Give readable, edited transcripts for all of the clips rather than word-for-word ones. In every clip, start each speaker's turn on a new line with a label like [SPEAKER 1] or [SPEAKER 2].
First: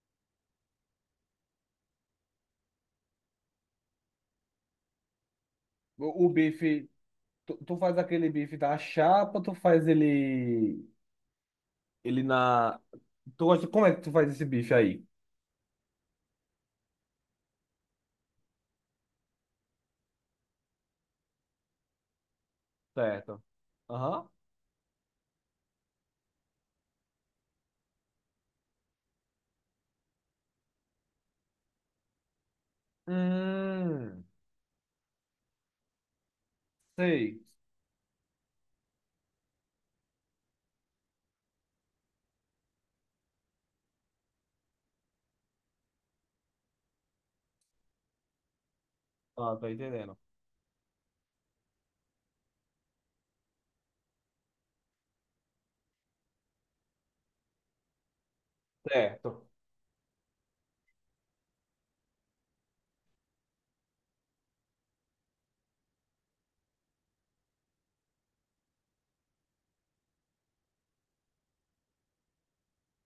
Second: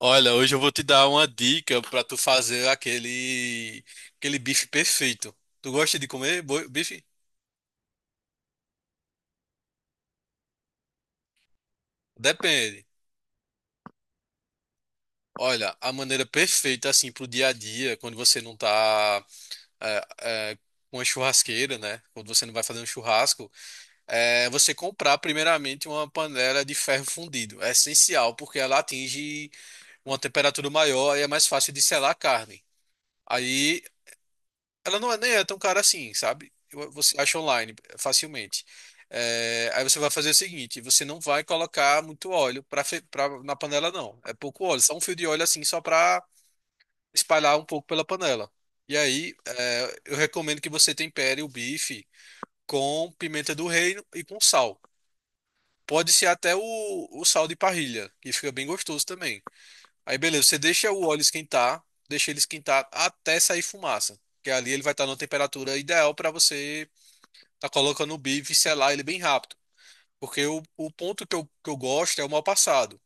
[SPEAKER 1] Olha, hoje eu vou te dar uma dica para tu fazer aquele bife perfeito. Tu gosta de
[SPEAKER 2] O
[SPEAKER 1] comer
[SPEAKER 2] bife,
[SPEAKER 1] bife?
[SPEAKER 2] tu faz aquele bife da chapa, tu faz ele, ele na...
[SPEAKER 1] Depende.
[SPEAKER 2] Tu gosta, como é que tu faz esse bife aí?
[SPEAKER 1] Olha, a maneira perfeita assim pro dia a dia, quando você não tá é, é, com uma churrasqueira, né? Quando você não vai fazer um
[SPEAKER 2] Certo.
[SPEAKER 1] churrasco,
[SPEAKER 2] Aham.
[SPEAKER 1] é você comprar primeiramente uma panela de ferro fundido. É essencial porque ela atinge uma temperatura maior e é mais fácil de selar a carne. Aí
[SPEAKER 2] Hum,
[SPEAKER 1] Ela não é nem é tão cara assim, sabe? Você acha
[SPEAKER 2] sei.
[SPEAKER 1] online facilmente. Aí você vai fazer o seguinte, você não vai colocar muito óleo pra, na panela, não. É pouco óleo, só um fio de óleo assim, só pra espalhar um pouco pela panela. E aí,
[SPEAKER 2] Ah, tô
[SPEAKER 1] eu
[SPEAKER 2] entendendo.
[SPEAKER 1] recomendo que você tempere o bife com pimenta do reino e com sal. Pode ser até o sal de parrilha, que fica bem gostoso também.
[SPEAKER 2] Certo.
[SPEAKER 1] Aí, beleza, você deixa o óleo esquentar, deixa ele esquentar até sair fumaça. Que ali ele vai estar numa temperatura ideal para você tá colocando o bife e selar ele bem rápido. Porque o ponto que que eu gosto é o mal passado.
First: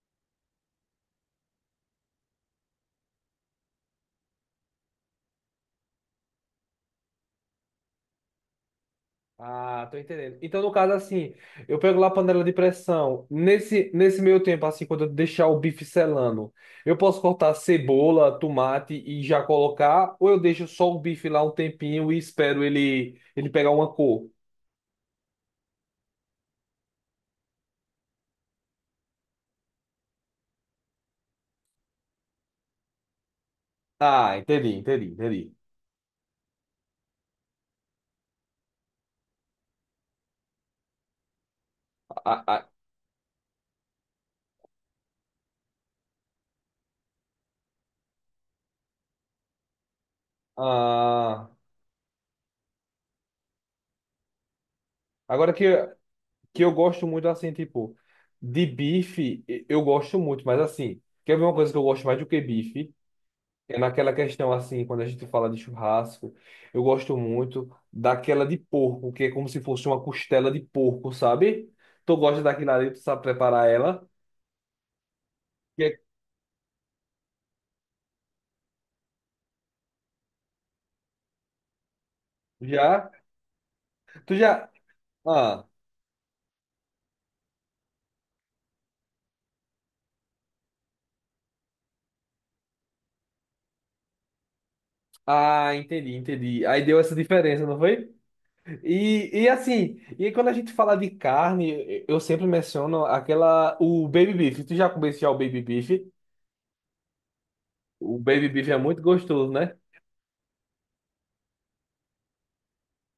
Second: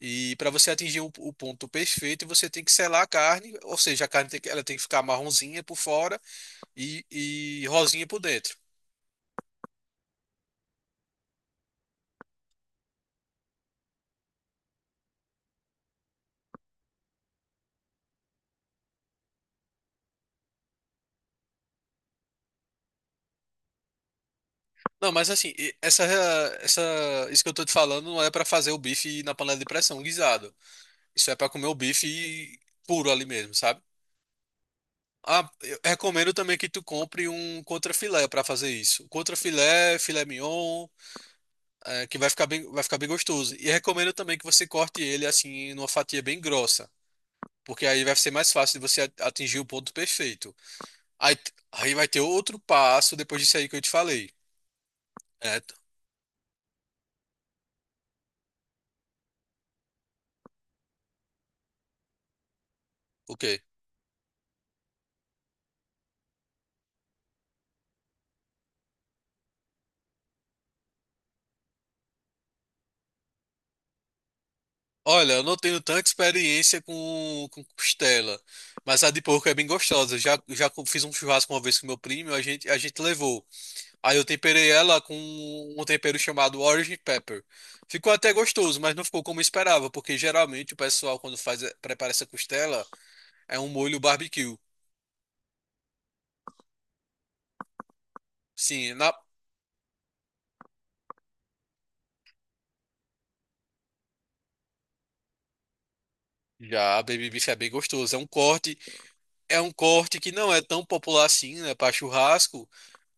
[SPEAKER 1] E para você atingir o ponto perfeito, você tem que selar a carne, ou seja, a carne tem que, ela tem que ficar marronzinha por fora e rosinha por dentro.
[SPEAKER 2] Ah, tô entendendo. Então, no caso, assim, eu pego lá a panela de pressão. Nesse meio tempo, assim, quando eu deixar o bife selando, eu posso cortar cebola, tomate e já colocar, ou eu deixo só o bife lá um tempinho e espero ele, ele pegar uma cor?
[SPEAKER 1] Não, mas assim, essa, isso que eu tô te falando não é para fazer o bife na panela de pressão guisado. Isso é para comer o bife puro ali mesmo, sabe?
[SPEAKER 2] Ah, entendi, entendi,
[SPEAKER 1] Ah,
[SPEAKER 2] entendi.
[SPEAKER 1] eu recomendo também que tu compre um contrafilé para fazer isso. Contrafilé, filé mignon, é, que
[SPEAKER 2] A- a-
[SPEAKER 1] vai ficar bem gostoso. E recomendo também que você corte ele assim numa fatia bem grossa, porque aí vai ser mais fácil de você atingir o ponto perfeito. Aí,
[SPEAKER 2] a-
[SPEAKER 1] aí vai ter outro passo depois disso aí que eu te falei.
[SPEAKER 2] Agora
[SPEAKER 1] É,
[SPEAKER 2] que eu gosto muito, assim, tipo, de bife, eu gosto muito, mas assim, quer ver uma coisa que eu gosto mais do que bife?
[SPEAKER 1] o quê?
[SPEAKER 2] É naquela questão, assim, quando a gente fala de churrasco, eu gosto muito daquela de porco, que é como se fosse uma costela de porco, sabe? Tu gosta daquilo ali, tu sabe preparar ela?
[SPEAKER 1] Olha, eu não tenho
[SPEAKER 2] Que é-
[SPEAKER 1] tanta experiência com costela, mas a de porco é bem gostosa. Já, fiz um churrasco uma vez com meu primo, a gente
[SPEAKER 2] Já?
[SPEAKER 1] levou. Aí eu
[SPEAKER 2] Tu
[SPEAKER 1] temperei
[SPEAKER 2] já?
[SPEAKER 1] ela com
[SPEAKER 2] Ah,
[SPEAKER 1] um tempero chamado Orange Pepper. Ficou até gostoso, mas não ficou como eu esperava, porque geralmente o pessoal, quando faz, prepara essa costela, é um molho barbecue.
[SPEAKER 2] ah, entendi, entendi. Aí deu essa diferença, não foi?
[SPEAKER 1] Sim,
[SPEAKER 2] E assim, e quando a gente fala de carne, eu sempre menciono aquela, o baby beef. Tu já comeu já o baby beef?
[SPEAKER 1] já a baby beef é bem gostoso.
[SPEAKER 2] O baby beef é muito gostoso,
[SPEAKER 1] É um
[SPEAKER 2] né?
[SPEAKER 1] corte que não é tão popular assim, né, para churrasco,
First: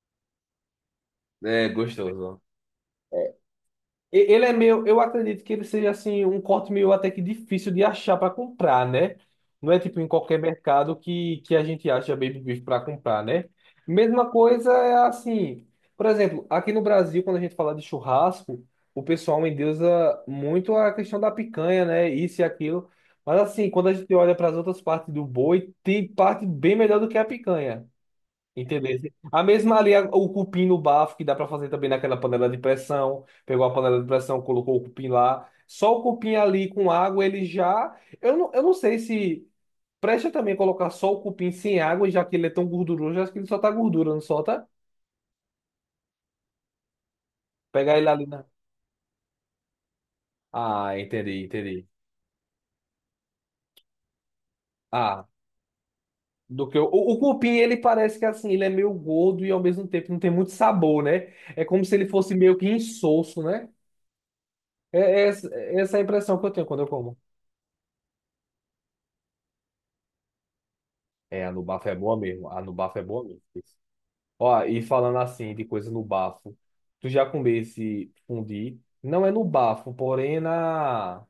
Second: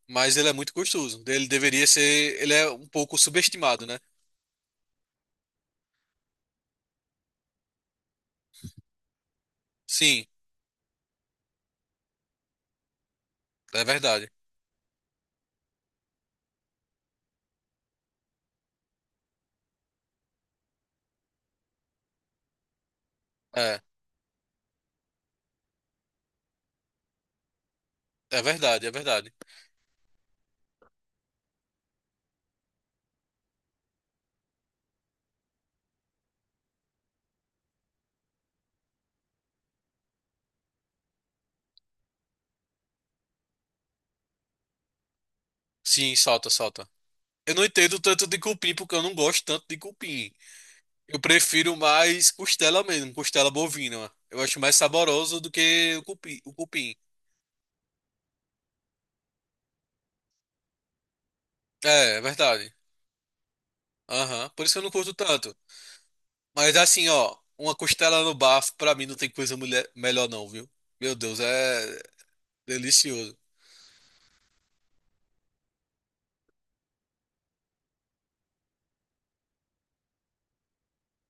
[SPEAKER 1] mas ele é muito gostoso. Ele
[SPEAKER 2] É
[SPEAKER 1] deveria ser,
[SPEAKER 2] gostoso.
[SPEAKER 1] ele é um pouco subestimado, né?
[SPEAKER 2] Ele é meio, eu acredito que ele seja assim um corte meio até que difícil de achar para comprar, né? Não é tipo em
[SPEAKER 1] Sim,
[SPEAKER 2] qualquer mercado que a gente acha baby beef para comprar, né?
[SPEAKER 1] é verdade.
[SPEAKER 2] Mesma coisa é assim, por exemplo, aqui no Brasil, quando a gente fala de churrasco, o pessoal endeusa muito a questão da picanha, né? Isso e aquilo. Mas assim,
[SPEAKER 1] É,
[SPEAKER 2] quando a gente olha para as outras partes do boi, tem parte bem melhor do que a picanha.
[SPEAKER 1] é verdade, é
[SPEAKER 2] Entendeu?
[SPEAKER 1] verdade.
[SPEAKER 2] A mesma ali, o cupim no bafo, que dá pra fazer também naquela panela de pressão. Pegou a panela de pressão, colocou o cupim lá. Só o cupim ali com água, ele já. Eu não sei se. Presta também colocar só o cupim sem água, já que ele é tão gorduroso, acho que ele só tá gordura, não solta?
[SPEAKER 1] Sim, salta, salta. Eu não
[SPEAKER 2] Pegar
[SPEAKER 1] entendo
[SPEAKER 2] ele ali
[SPEAKER 1] tanto de
[SPEAKER 2] na.
[SPEAKER 1] cupim, porque eu não gosto tanto de cupim.
[SPEAKER 2] Ah,
[SPEAKER 1] Eu
[SPEAKER 2] entendi,
[SPEAKER 1] prefiro
[SPEAKER 2] entendi.
[SPEAKER 1] mais costela mesmo, costela bovina. Eu acho mais
[SPEAKER 2] Ah,
[SPEAKER 1] saboroso do que o o
[SPEAKER 2] do que o,
[SPEAKER 1] cupim.
[SPEAKER 2] o cupim, ele parece que assim, ele é meio gordo e ao mesmo tempo não tem muito sabor, né? É como se ele
[SPEAKER 1] É, é
[SPEAKER 2] fosse meio que
[SPEAKER 1] verdade.
[SPEAKER 2] insosso, né?
[SPEAKER 1] Aham, por isso que eu não
[SPEAKER 2] É,
[SPEAKER 1] curto
[SPEAKER 2] é essa
[SPEAKER 1] tanto.
[SPEAKER 2] é essa a impressão que eu tenho
[SPEAKER 1] Mas
[SPEAKER 2] quando eu
[SPEAKER 1] assim,
[SPEAKER 2] como.
[SPEAKER 1] ó, uma costela no bafo, pra mim não tem coisa melhor não, viu? Meu Deus,
[SPEAKER 2] É, a no bafo é
[SPEAKER 1] é
[SPEAKER 2] boa mesmo. A no bafo é boa
[SPEAKER 1] delicioso.
[SPEAKER 2] mesmo. Ó, e falando assim de coisa no bafo, tu já comesse fundi? Não é no bafo, porém é na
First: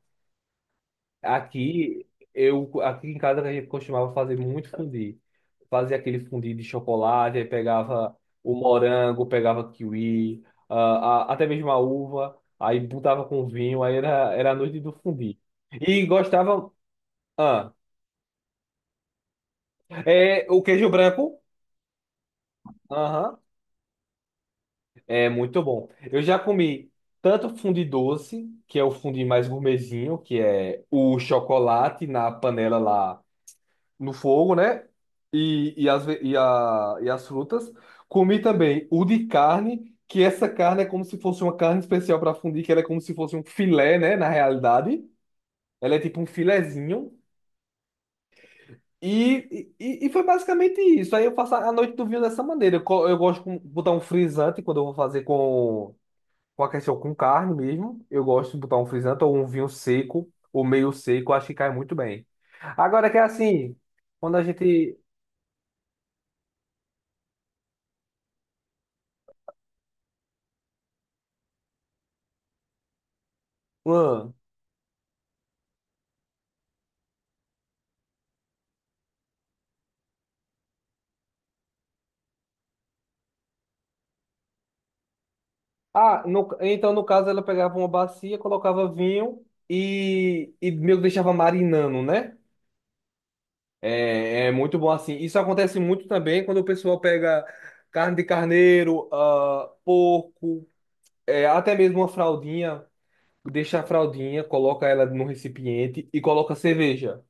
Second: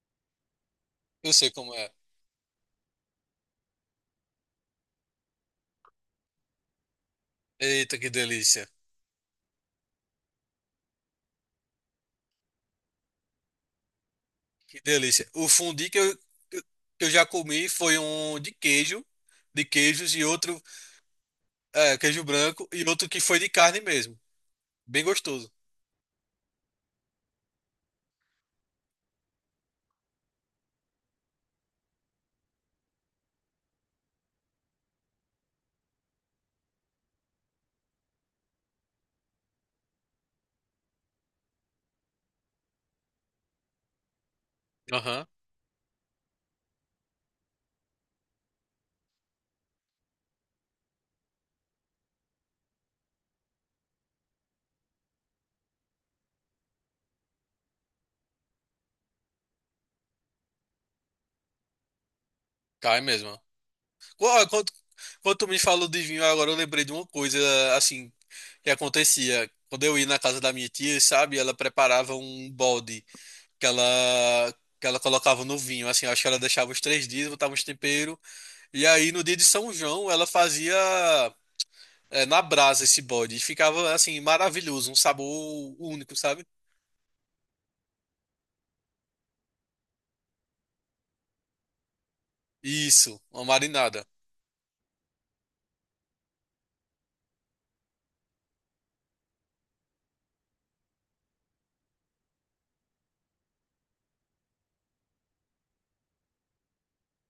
[SPEAKER 1] Eu sei como é.
[SPEAKER 2] aqui eu aqui em casa a gente costumava fazer muito fundi. Fazia aquele fundi de chocolate, aí
[SPEAKER 1] Eita, que
[SPEAKER 2] pegava o
[SPEAKER 1] delícia,
[SPEAKER 2] morango, pegava kiwi, ah, até mesmo a uva, aí botava com vinho, aí era a
[SPEAKER 1] que
[SPEAKER 2] noite do
[SPEAKER 1] delícia.
[SPEAKER 2] fundi.
[SPEAKER 1] O fundi que
[SPEAKER 2] E
[SPEAKER 1] que
[SPEAKER 2] gostava,
[SPEAKER 1] eu já comi
[SPEAKER 2] ah,
[SPEAKER 1] foi um de queijo, de queijos e
[SPEAKER 2] é
[SPEAKER 1] outro,
[SPEAKER 2] o queijo branco?
[SPEAKER 1] é, queijo branco e outro que foi
[SPEAKER 2] Aham.
[SPEAKER 1] de carne mesmo. Bem
[SPEAKER 2] É
[SPEAKER 1] gostoso.
[SPEAKER 2] muito bom. Eu já comi tanto fundi doce, que é o fundi mais gourmetzinho, que é o chocolate na panela lá no fogo, né? E, as, ve- e, a, e as frutas. Comi também o de carne, que essa carne é como se fosse uma carne especial para fundir, que ela é como se fosse um filé, né? Na realidade,
[SPEAKER 1] Aham,
[SPEAKER 2] ela é tipo um filezinho. E foi basicamente isso. Aí eu faço a noite do vinho dessa maneira. Eu gosto de botar um frisante quando eu vou fazer com. Com a questão com carne mesmo, eu gosto de botar um frisante ou um vinho seco, ou meio seco, acho que cai muito bem.
[SPEAKER 1] cai
[SPEAKER 2] Agora que é
[SPEAKER 1] mesmo.
[SPEAKER 2] assim, quando a
[SPEAKER 1] Ó,
[SPEAKER 2] gente.
[SPEAKER 1] quando tu me falou de vinho, agora eu lembrei de uma coisa, assim, que acontecia. Quando eu ia na casa da minha tia, sabe, ela preparava um balde que ela,
[SPEAKER 2] Hum.
[SPEAKER 1] que ela colocava no vinho, assim, acho que ela deixava os 3 dias, botava uns temperos, e aí no dia de São João ela fazia na brasa esse balde, e ficava, assim, maravilhoso, um sabor único,
[SPEAKER 2] Ah,
[SPEAKER 1] sabe?
[SPEAKER 2] então no caso ela pegava uma bacia, colocava vinho e meio que deixava marinando, né?
[SPEAKER 1] Isso, uma marinada.
[SPEAKER 2] É, é muito bom assim. Isso acontece muito também quando o pessoal pega carne de carneiro, ah, porco, é, até mesmo uma fraldinha, deixa a fraldinha, coloca ela num recipiente e coloca cerveja.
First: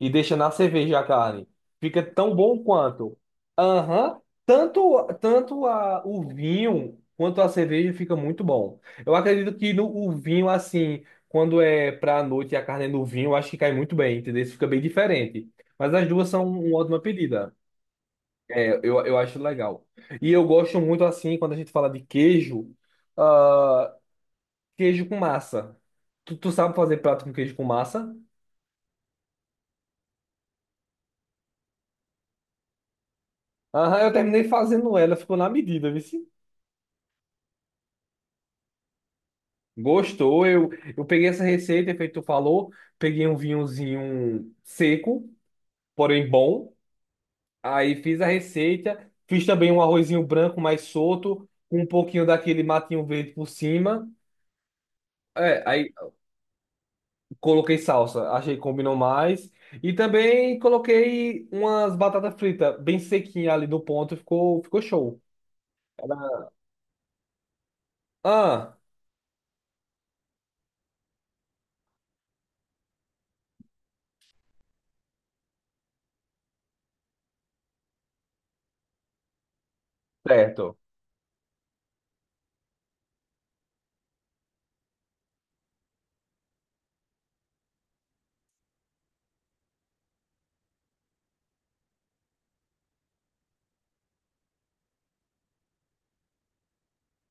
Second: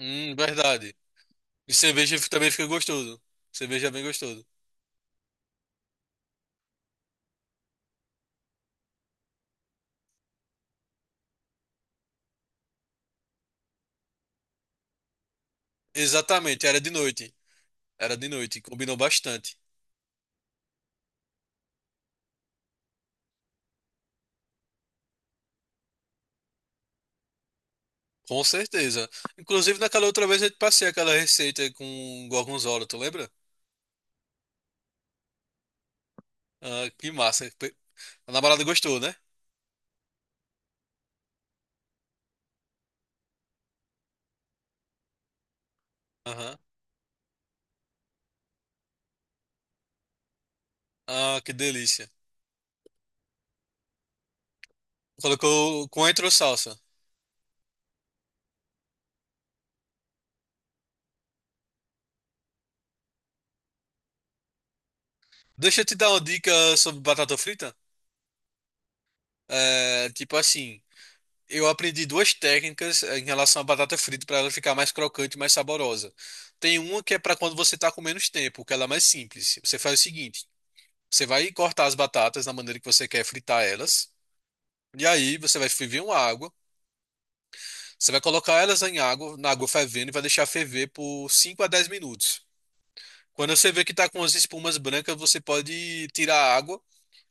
[SPEAKER 2] E deixa na
[SPEAKER 1] Verdade.
[SPEAKER 2] cerveja a carne.
[SPEAKER 1] E
[SPEAKER 2] Fica
[SPEAKER 1] cerveja
[SPEAKER 2] tão
[SPEAKER 1] também
[SPEAKER 2] bom
[SPEAKER 1] fica
[SPEAKER 2] quanto.
[SPEAKER 1] gostoso. Cerveja é bem
[SPEAKER 2] Aham.
[SPEAKER 1] gostoso.
[SPEAKER 2] Tanto, tanto o vinho quanto a cerveja fica muito bom. Eu acredito que no, o vinho, assim, quando é pra noite e a carne é no vinho, eu acho que cai muito bem, entendeu? Isso fica bem diferente. Mas as duas são
[SPEAKER 1] Exatamente,
[SPEAKER 2] uma
[SPEAKER 1] era de
[SPEAKER 2] ótima
[SPEAKER 1] noite.
[SPEAKER 2] pedida.
[SPEAKER 1] Era de noite,
[SPEAKER 2] É,
[SPEAKER 1] combinou
[SPEAKER 2] eu acho
[SPEAKER 1] bastante.
[SPEAKER 2] legal. E eu gosto muito, assim, quando a gente fala de queijo, ah, queijo com massa. Tu sabe fazer prato com queijo com massa?
[SPEAKER 1] Com certeza. Inclusive, naquela outra vez eu te passei aquela receita com gorgonzola, tu lembra?
[SPEAKER 2] Aham, eu terminei fazendo ela, ficou na medida, viu?
[SPEAKER 1] Ah, que massa. A namorada gostou, né?
[SPEAKER 2] Gostou? Eu peguei essa receita, é feito tu falou, peguei um vinhozinho seco, porém
[SPEAKER 1] Aham.
[SPEAKER 2] bom. Aí fiz a receita, fiz também um arrozinho branco mais
[SPEAKER 1] Ah,
[SPEAKER 2] solto,
[SPEAKER 1] que
[SPEAKER 2] com um
[SPEAKER 1] delícia.
[SPEAKER 2] pouquinho daquele matinho verde por cima. É,
[SPEAKER 1] Colocou
[SPEAKER 2] aí
[SPEAKER 1] coentro ou salsa.
[SPEAKER 2] coloquei salsa, achei que combinou mais. E também coloquei umas batatas fritas bem sequinha ali no ponto, ficou show.
[SPEAKER 1] Deixa eu te dar uma dica
[SPEAKER 2] Era-
[SPEAKER 1] sobre batata frita.
[SPEAKER 2] Ah,
[SPEAKER 1] É, tipo assim, eu aprendi duas técnicas em relação à batata frita para ela ficar mais crocante e mais saborosa. Tem uma que é para quando você tá com menos tempo, que ela é mais simples. Você faz o seguinte:
[SPEAKER 2] certo.
[SPEAKER 1] você vai cortar as batatas na maneira que você quer fritar elas. E aí você vai ferver uma água, você vai colocar elas em água, na água fervendo e vai deixar ferver por 5 a 10 minutos. Quando você vê que tá com as espumas brancas, você pode tirar a água.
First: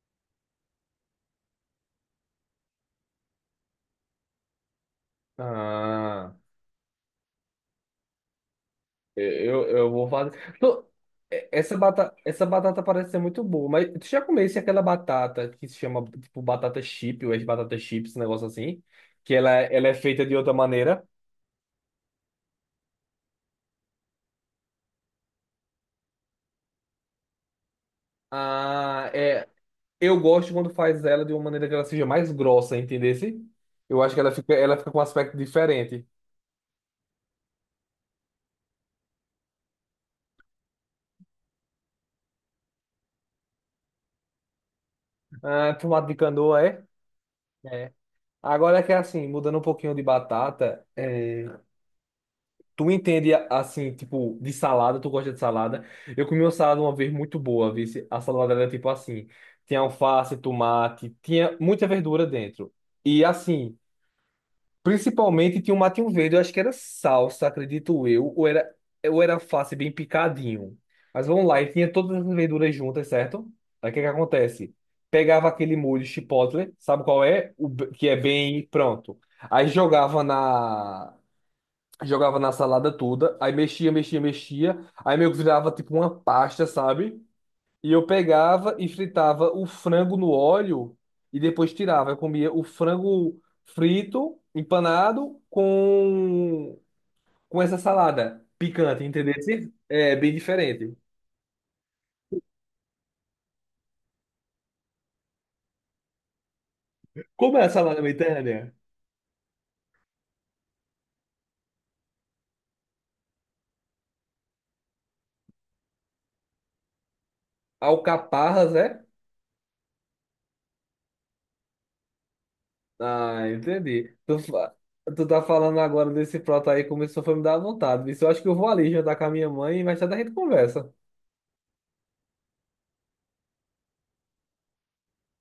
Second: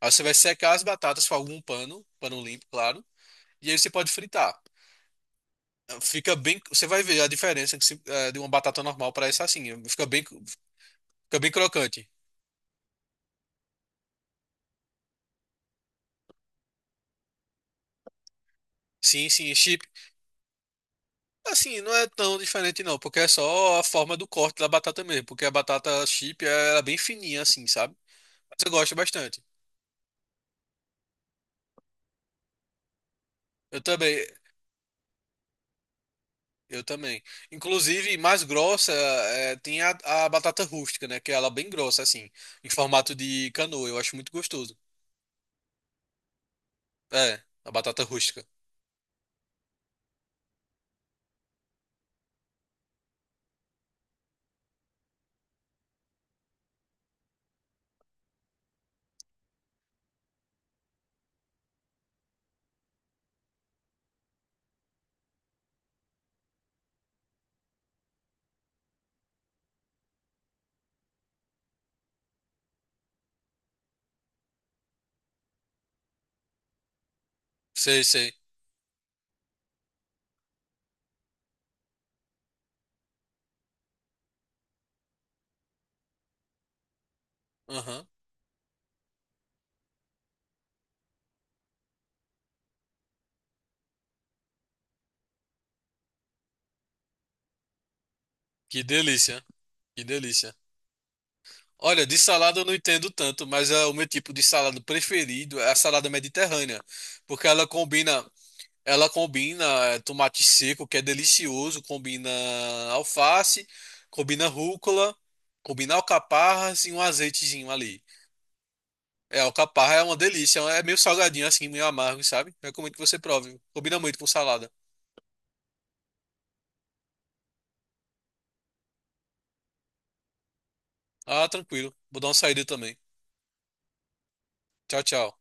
[SPEAKER 1] Aí você vai secar as batatas com algum pano, pano limpo, claro. E aí você pode fritar.
[SPEAKER 2] Ah.
[SPEAKER 1] Fica bem, você vai ver a diferença que de uma batata normal para essa assim,
[SPEAKER 2] Eu vou fazer. Tô-
[SPEAKER 1] fica bem crocante.
[SPEAKER 2] Essa batata parece ser muito boa, mas tu já comesse aquela batata que se chama tipo batata chip, ou é batata chips, esse negócio assim?
[SPEAKER 1] Sim,
[SPEAKER 2] Que
[SPEAKER 1] sim, chip.
[SPEAKER 2] ela é feita de outra maneira.
[SPEAKER 1] Assim, não é tão diferente não, porque é só a forma do corte da batata mesmo, porque a batata chip ela é bem fininha assim, sabe? Mas eu gosto
[SPEAKER 2] Ah,
[SPEAKER 1] bastante.
[SPEAKER 2] é. Eu gosto quando faz ela de uma maneira que ela seja mais grossa, entendesse?
[SPEAKER 1] Eu
[SPEAKER 2] Eu acho que
[SPEAKER 1] também,
[SPEAKER 2] ela fica com um aspecto diferente.
[SPEAKER 1] eu também. Inclusive, mais grossa é, tem a batata rústica, né? Que ela é bem grossa, assim, em formato de canoa. Eu acho muito gostoso.
[SPEAKER 2] Ah, tomate de canoa, é?
[SPEAKER 1] É, a
[SPEAKER 2] É.
[SPEAKER 1] batata rústica.
[SPEAKER 2] Agora é que é assim, mudando um pouquinho de batata. Tu entende assim, tipo, de salada, tu gosta de salada. Eu comi uma salada uma vez muito boa, viu a salada era tipo assim, tinha alface, tomate, tinha muita verdura dentro. E assim, principalmente tinha um matinho verde, eu acho que era salsa, acredito eu, ou era alface bem picadinho. Mas vamos lá, e tinha todas as verduras juntas, certo? Aí o que que acontece? Pegava aquele molho chipotle, sabe qual é?
[SPEAKER 1] Sei,
[SPEAKER 2] Que é
[SPEAKER 1] sei.
[SPEAKER 2] bem pronto. Aí jogava na salada toda, aí mexia, mexia, mexia, aí meio que virava tipo uma pasta, sabe? E eu
[SPEAKER 1] Aham.
[SPEAKER 2] pegava e fritava o frango no óleo e depois tirava. Eu comia o frango frito, empanado, com essa salada
[SPEAKER 1] Que
[SPEAKER 2] picante, entendeu?
[SPEAKER 1] delícia, que
[SPEAKER 2] É bem
[SPEAKER 1] delícia.
[SPEAKER 2] diferente.
[SPEAKER 1] Olha, de salada eu não entendo tanto, mas é o meu tipo de salada preferido é a salada mediterrânea, porque
[SPEAKER 2] Como é
[SPEAKER 1] ela
[SPEAKER 2] a salada
[SPEAKER 1] combina.
[SPEAKER 2] mediterrânea?
[SPEAKER 1] Ela combina é, tomate seco, que é delicioso, combina alface, combina rúcula, combina alcaparras e um azeitezinho ali.
[SPEAKER 2] Alcaparras, é?
[SPEAKER 1] É, alcaparra é uma delícia, é meio salgadinho assim, meio amargo, sabe? Recomendo que você
[SPEAKER 2] Ah,
[SPEAKER 1] prove. Combina muito
[SPEAKER 2] entendi.
[SPEAKER 1] com salada.
[SPEAKER 2] Tu tá falando agora desse prato aí, começou a me dar vontade. Isso eu acho que eu vou ali jantar com a minha mãe e mais tarde a gente conversa.
[SPEAKER 1] Ah, tranquilo. Vou dar uma saída também. Tchau, tchau.